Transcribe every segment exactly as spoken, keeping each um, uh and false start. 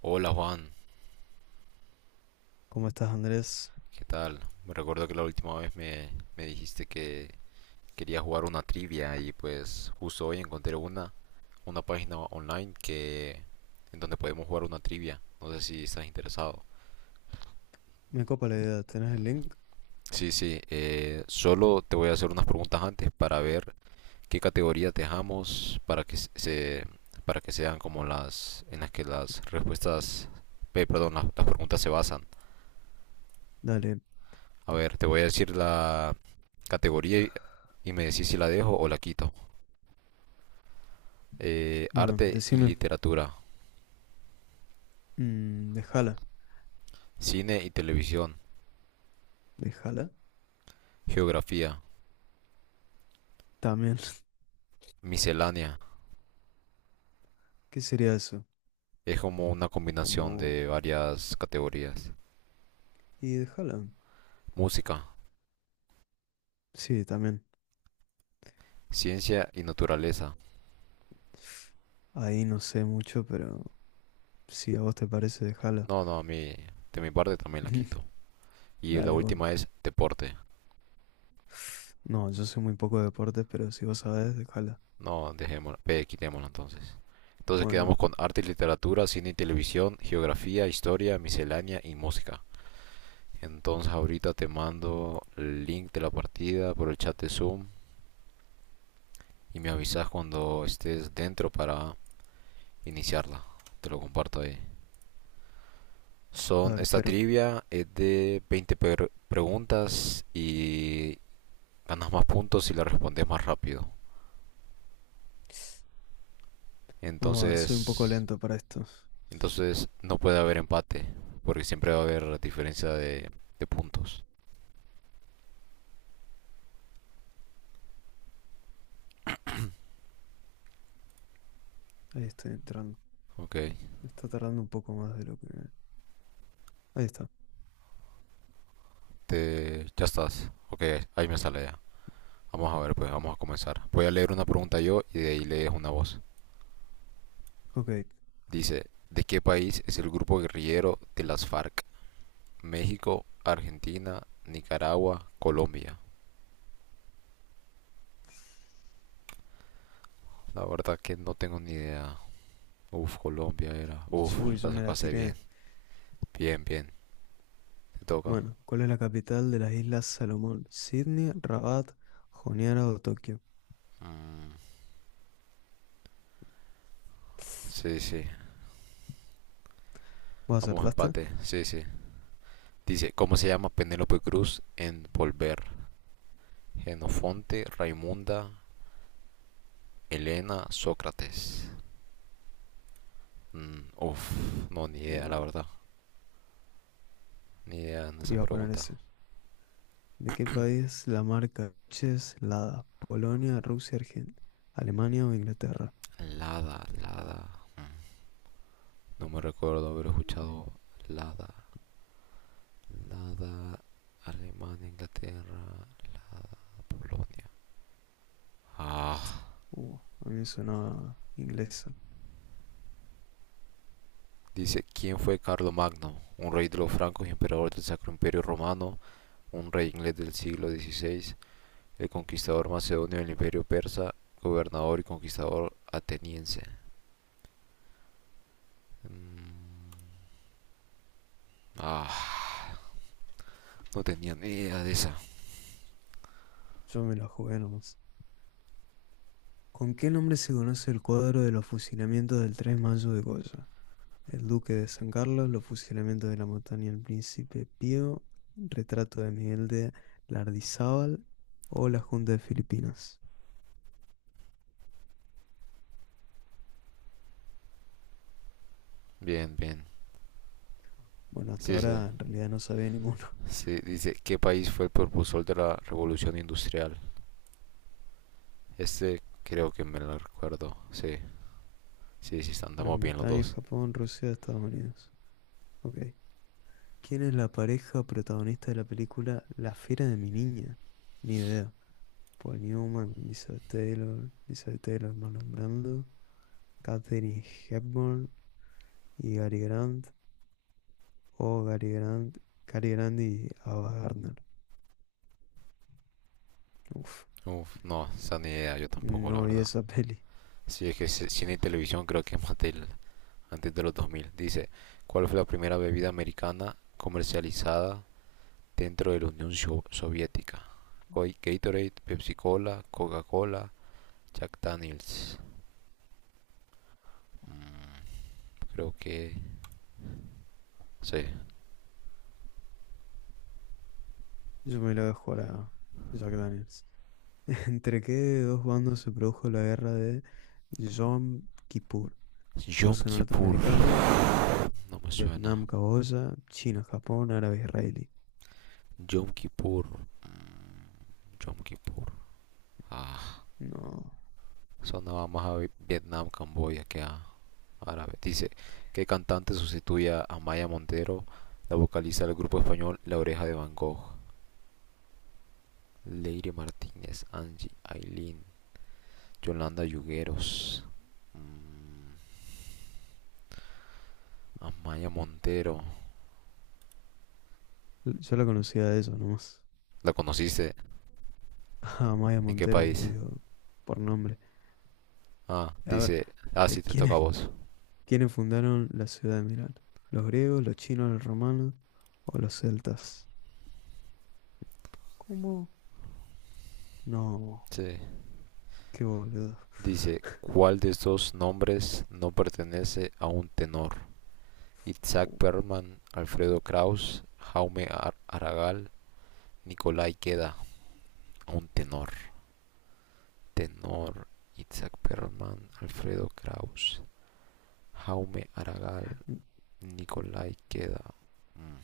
Hola Juan, ¿Cómo estás, Andrés? ¿qué tal? Me recuerdo que la última vez me, me dijiste que quería jugar una trivia y pues justo hoy encontré una, una página online que en donde podemos jugar una trivia. No sé si estás interesado. Me copa la idea. ¿Tenés el link? Sí, sí, eh, solo te voy a hacer unas preguntas antes para ver qué categoría te dejamos para que se para que sean como las en las que las respuestas, eh, perdón, las, las preguntas se basan. Dale. A ver, te voy a decir la categoría y y me decís si la dejo o la quito. Eh, Bueno, arte y decime. literatura, Mm, déjala. cine y televisión, ¿Déjala? geografía, También. miscelánea. ¿Qué sería eso? Es como una combinación Como... de varias categorías. Y déjala. Música, Sí, también. ciencia y naturaleza. Ahí no sé mucho, pero si a vos te parece, déjala. No, no, a mí, de mi parte también la quito. Y la Dale, bueno. última es deporte. No, yo sé muy poco de deportes, pero si vos sabés, déjala. No, dejémosla, P, quitémosla entonces. Entonces quedamos Bueno, con arte y literatura, cine y televisión, geografía, historia, miscelánea y música. Entonces ahorita te mando el link de la partida por el chat de Zoom y me avisas cuando estés dentro para iniciarla. Te lo comparto ahí. a Son, ver, esta espero. trivia es de veinte per- preguntas y ganas más puntos si la respondes más rápido. Vamos a ver, soy un poco Entonces, lento para esto. entonces no puede haber empate porque siempre va a haber diferencia de, de puntos. Ahí estoy entrando. Ok, Me está tardando un poco más de lo que... Ahí está. te, ya estás. Ok, ahí me sale ya. Vamos a ver, pues vamos a comenzar. Voy a leer una pregunta yo y de ahí lees una voz. Ok. Dice, ¿de qué país es el grupo guerrillero de las FARC? México, Argentina, Nicaragua, Colombia. La verdad que no tengo ni idea. Uf, Colombia era. Uf, Uy, yo la me la sacaste bien. tiré. Bien, bien. Te toca. Bueno, ¿cuál es la capital de las Islas Salomón? ¿Sydney, Rabat, Honiara o Tokio? Mm, sí, sí. ¿Vos Vamos acertaste? empate. Sí, sí. Dice, ¿cómo se llama Penélope Cruz en Volver? Genofonte, Raimunda, Elena, Sócrates. Mm, uf, no, ni idea, la Uh, verdad. Ni idea en esa Iba a poner pregunta. ese. ¿De qué país la marca Coches Lada? ¿Polonia, Rusia, Argen- Alemania o Inglaterra? Lada, Lada. No me recuerdo haber escuchado Lada. Lada, Alemania, Inglaterra, Polonia. Ah, Uh, a mí sonaba inglesa. dice, ¿quién fue Carlomagno? Un rey de los francos y emperador del Sacro Imperio Romano, un rey inglés del siglo dieciséis, el conquistador macedonio del Imperio Persa, gobernador y conquistador ateniense. Mm, ah, no tenía ni idea de esa. Yo me la jugué nomás. ¿Con qué nombre se conoce el cuadro de los fusilamientos del tres de mayo de Goya? El Duque de San Carlos, Los fusilamientos de la montaña del Príncipe Pío, Retrato de Miguel de Lardizábal o la Junta de Filipinas. Bien, bien. Bueno, hasta Sí, sí, ahora en realidad no sabía ninguno. sí. Dice, ¿qué país fue el propulsor de la revolución industrial? Este creo que me lo recuerdo. Sí, sí, sí, andamos Gran bien los Bretaña, dos. Japón, Rusia, Estados Unidos. Ok. ¿Quién es la pareja protagonista de la película La Fiera de mi Niña? Ni idea. Paul Newman, Elizabeth Taylor, Elizabeth Taylor, Marlon Brando, Katherine Hepburn y Gary Grant, o Gary Grant, Cary Grant y Ava Gardner. Uf, Uf, no, esa ni idea, yo tampoco, la no vi verdad. esa peli. Sí, es que c- cine y televisión creo que es más del, antes de los dos mil. Dice, ¿cuál fue la primera bebida americana comercializada dentro de la Unión Sho- Soviética? Hoy Gatorade, Pepsi Cola, Coca-Cola, Jack Daniels. Creo que sí. Yo me la dejo a Jack Daniels. ¿Entre qué dos bandos se produjo la guerra de Yom Kippur? Yom Rusia Kippur, norteamericana, no me suena. Vietnam caboya, China, Japón, árabe israelí. Yom Kippur, mm, Yom Kippur. Ah, No, sonaba más a Vietnam, Camboya que a árabe. Dice, ¿qué cantante sustituye a Maya Montero, la vocalista del grupo español La Oreja de Van Gogh? Leire Martínez, Angie, Aileen, Yolanda Yugueros, Amaya Montero. yo la conocía de eso nomás. ¿La conociste? A Maya ¿En qué Montero, país? digo, por nombre. Ah, A ver, dice, ah, eh, sí, te toca a ¿quiénes, vos. quiénes fundaron la ciudad de Milán? ¿Los griegos, los chinos, los romanos o los celtas? ¿Cómo? No, Sí. qué boludo. Dice, ¿cuál de estos nombres no pertenece a un tenor? Isaac Perlman, Alfredo Kraus, Jaume Ar- Aragall, Nicolai queda un tenor. Tenor Isaac Perlman, Alfredo Kraus, Jaume Aragal, Nicolai queda. Mm,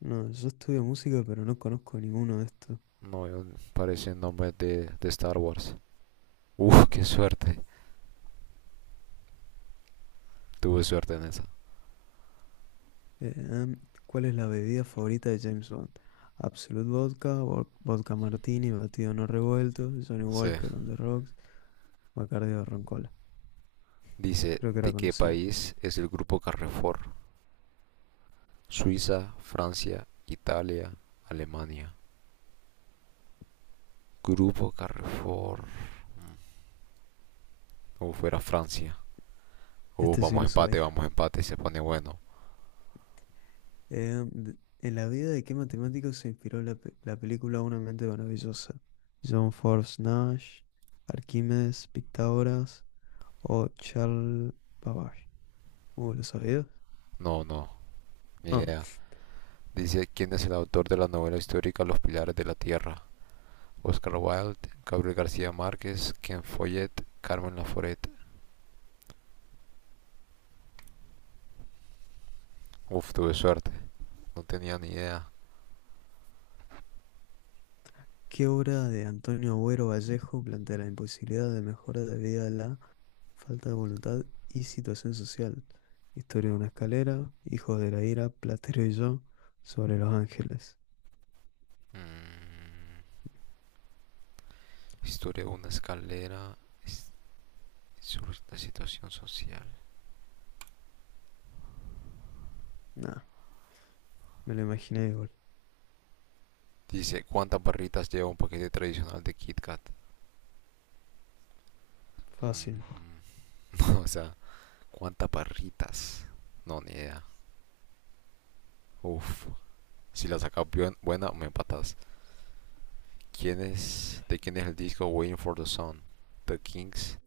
No, yo estudio música, pero no conozco ninguno de estos. No veo, parecen nombres de, de Star Wars. Uf, qué suerte. Tuve suerte en esa. Eh, em, ¿Cuál es la bebida favorita de James Bond? Absolute Vodka, vo- Vodka Martini, batido no revuelto, Johnny Sí. Walker on the rocks, Bacardi o Roncola. Dice, Creo que ¿de era qué conocido. país es el grupo Carrefour? Suiza, Francia, Italia, Alemania. Grupo Carrefour. Uf, fuera Francia. Uf, Este sí vamos lo a empate, sabía. vamos a empate, se pone bueno. Em, de- ¿en la vida de qué matemático se inspiró la, pe- la película Una mente maravillosa? John Forbes Nash, Arquímedes, Pitágoras o Charles Babbage. Uh, ¿lo sabías? No, no, ni Ah. idea. Dice quién es el autor de la novela histórica Los Pilares de la Tierra. Oscar Wilde, Gabriel García Márquez, Ken Follett, Carmen Laforet. Uf, tuve suerte. No tenía ni idea. ¿Qué obra de Antonio Agüero Vallejo plantea la imposibilidad de mejora debido a la falta de voluntad y situación social? Historia de una escalera, Hijos de la ira, Platero y yo, sobre los ángeles. Mm, historia de una escalera. Sobre la situación social. Nah, me lo imaginé igual. Dice, ¿cuántas barritas lleva un paquete tradicional de Kit Kat? Fácil. Mm, o sea, ¿cuántas barritas? No, ni idea. Uf. Si la sacas bien- buena, me empatas. ¿Quién es, ¿De quién es el disco Waiting for the Sun? The Kings,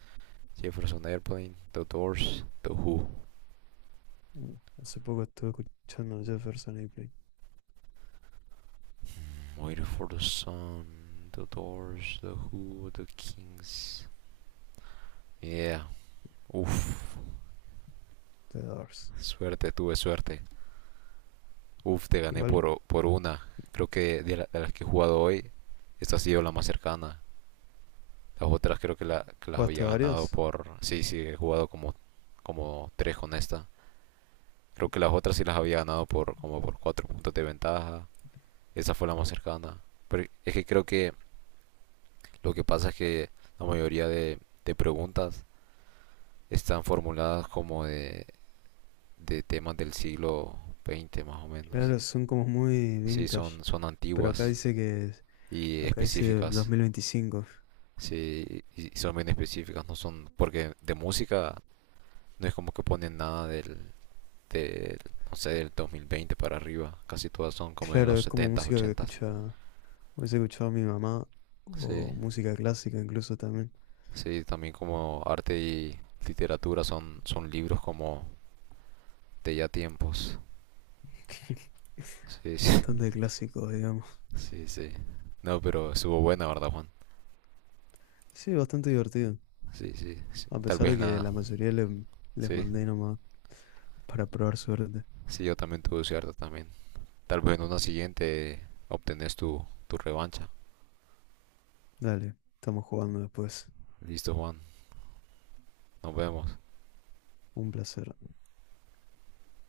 Jefferson Airplane, The Doors, The Who. Uh, hace poco estuve escuchando Jefferson Airplane, Waiting for the Sun, The Doors, The Who, The Kings. Yeah, uff. The Doors. Suerte, tuve suerte. Uff, te gané Igual, por, por una. Creo que de, la- de las que he jugado hoy, esta ha sido la más cercana. Las otras creo que, la, que las ¿jugaste había ganado varios? por. Sí, sí, he jugado como, como tres con esta. Creo que las otras sí las había ganado por como por cuatro puntos de ventaja. Esa fue la más cercana. Pero es que creo que lo que pasa es que la mayoría de, de preguntas están formuladas como de, de temas del siglo veinte más o menos. Claro, son como muy Sí, vintage. son, son Pero acá antiguas dice que, y acá dice específicas. dos mil veinticinco. Sí, y son bien específicas, no son. Porque de música no es como que ponen nada del, del no sé, del dos mil veinte para arriba. Casi todas son como de Claro, los es como setentas, música que ochentas. escucha hubiese escuchado a mi mamá o Sí. música clásica incluso también. Sí, también como arte y literatura son, son libros como de ya tiempos. Sí, sí, Bastante clásico digamos. sí, sí. No, pero estuvo buena, ¿verdad, Juan? Sí, bastante divertido. Sí, sí, sí. A Tal pesar vez de en que la. la mayoría le- les Sí, mandé nomás para probar suerte. sí, yo también tuve cierta también. Tal vez en una siguiente obtenés tu, tu revancha. Dale, estamos jugando después. Listo, Juan. Nos vemos. Un placer.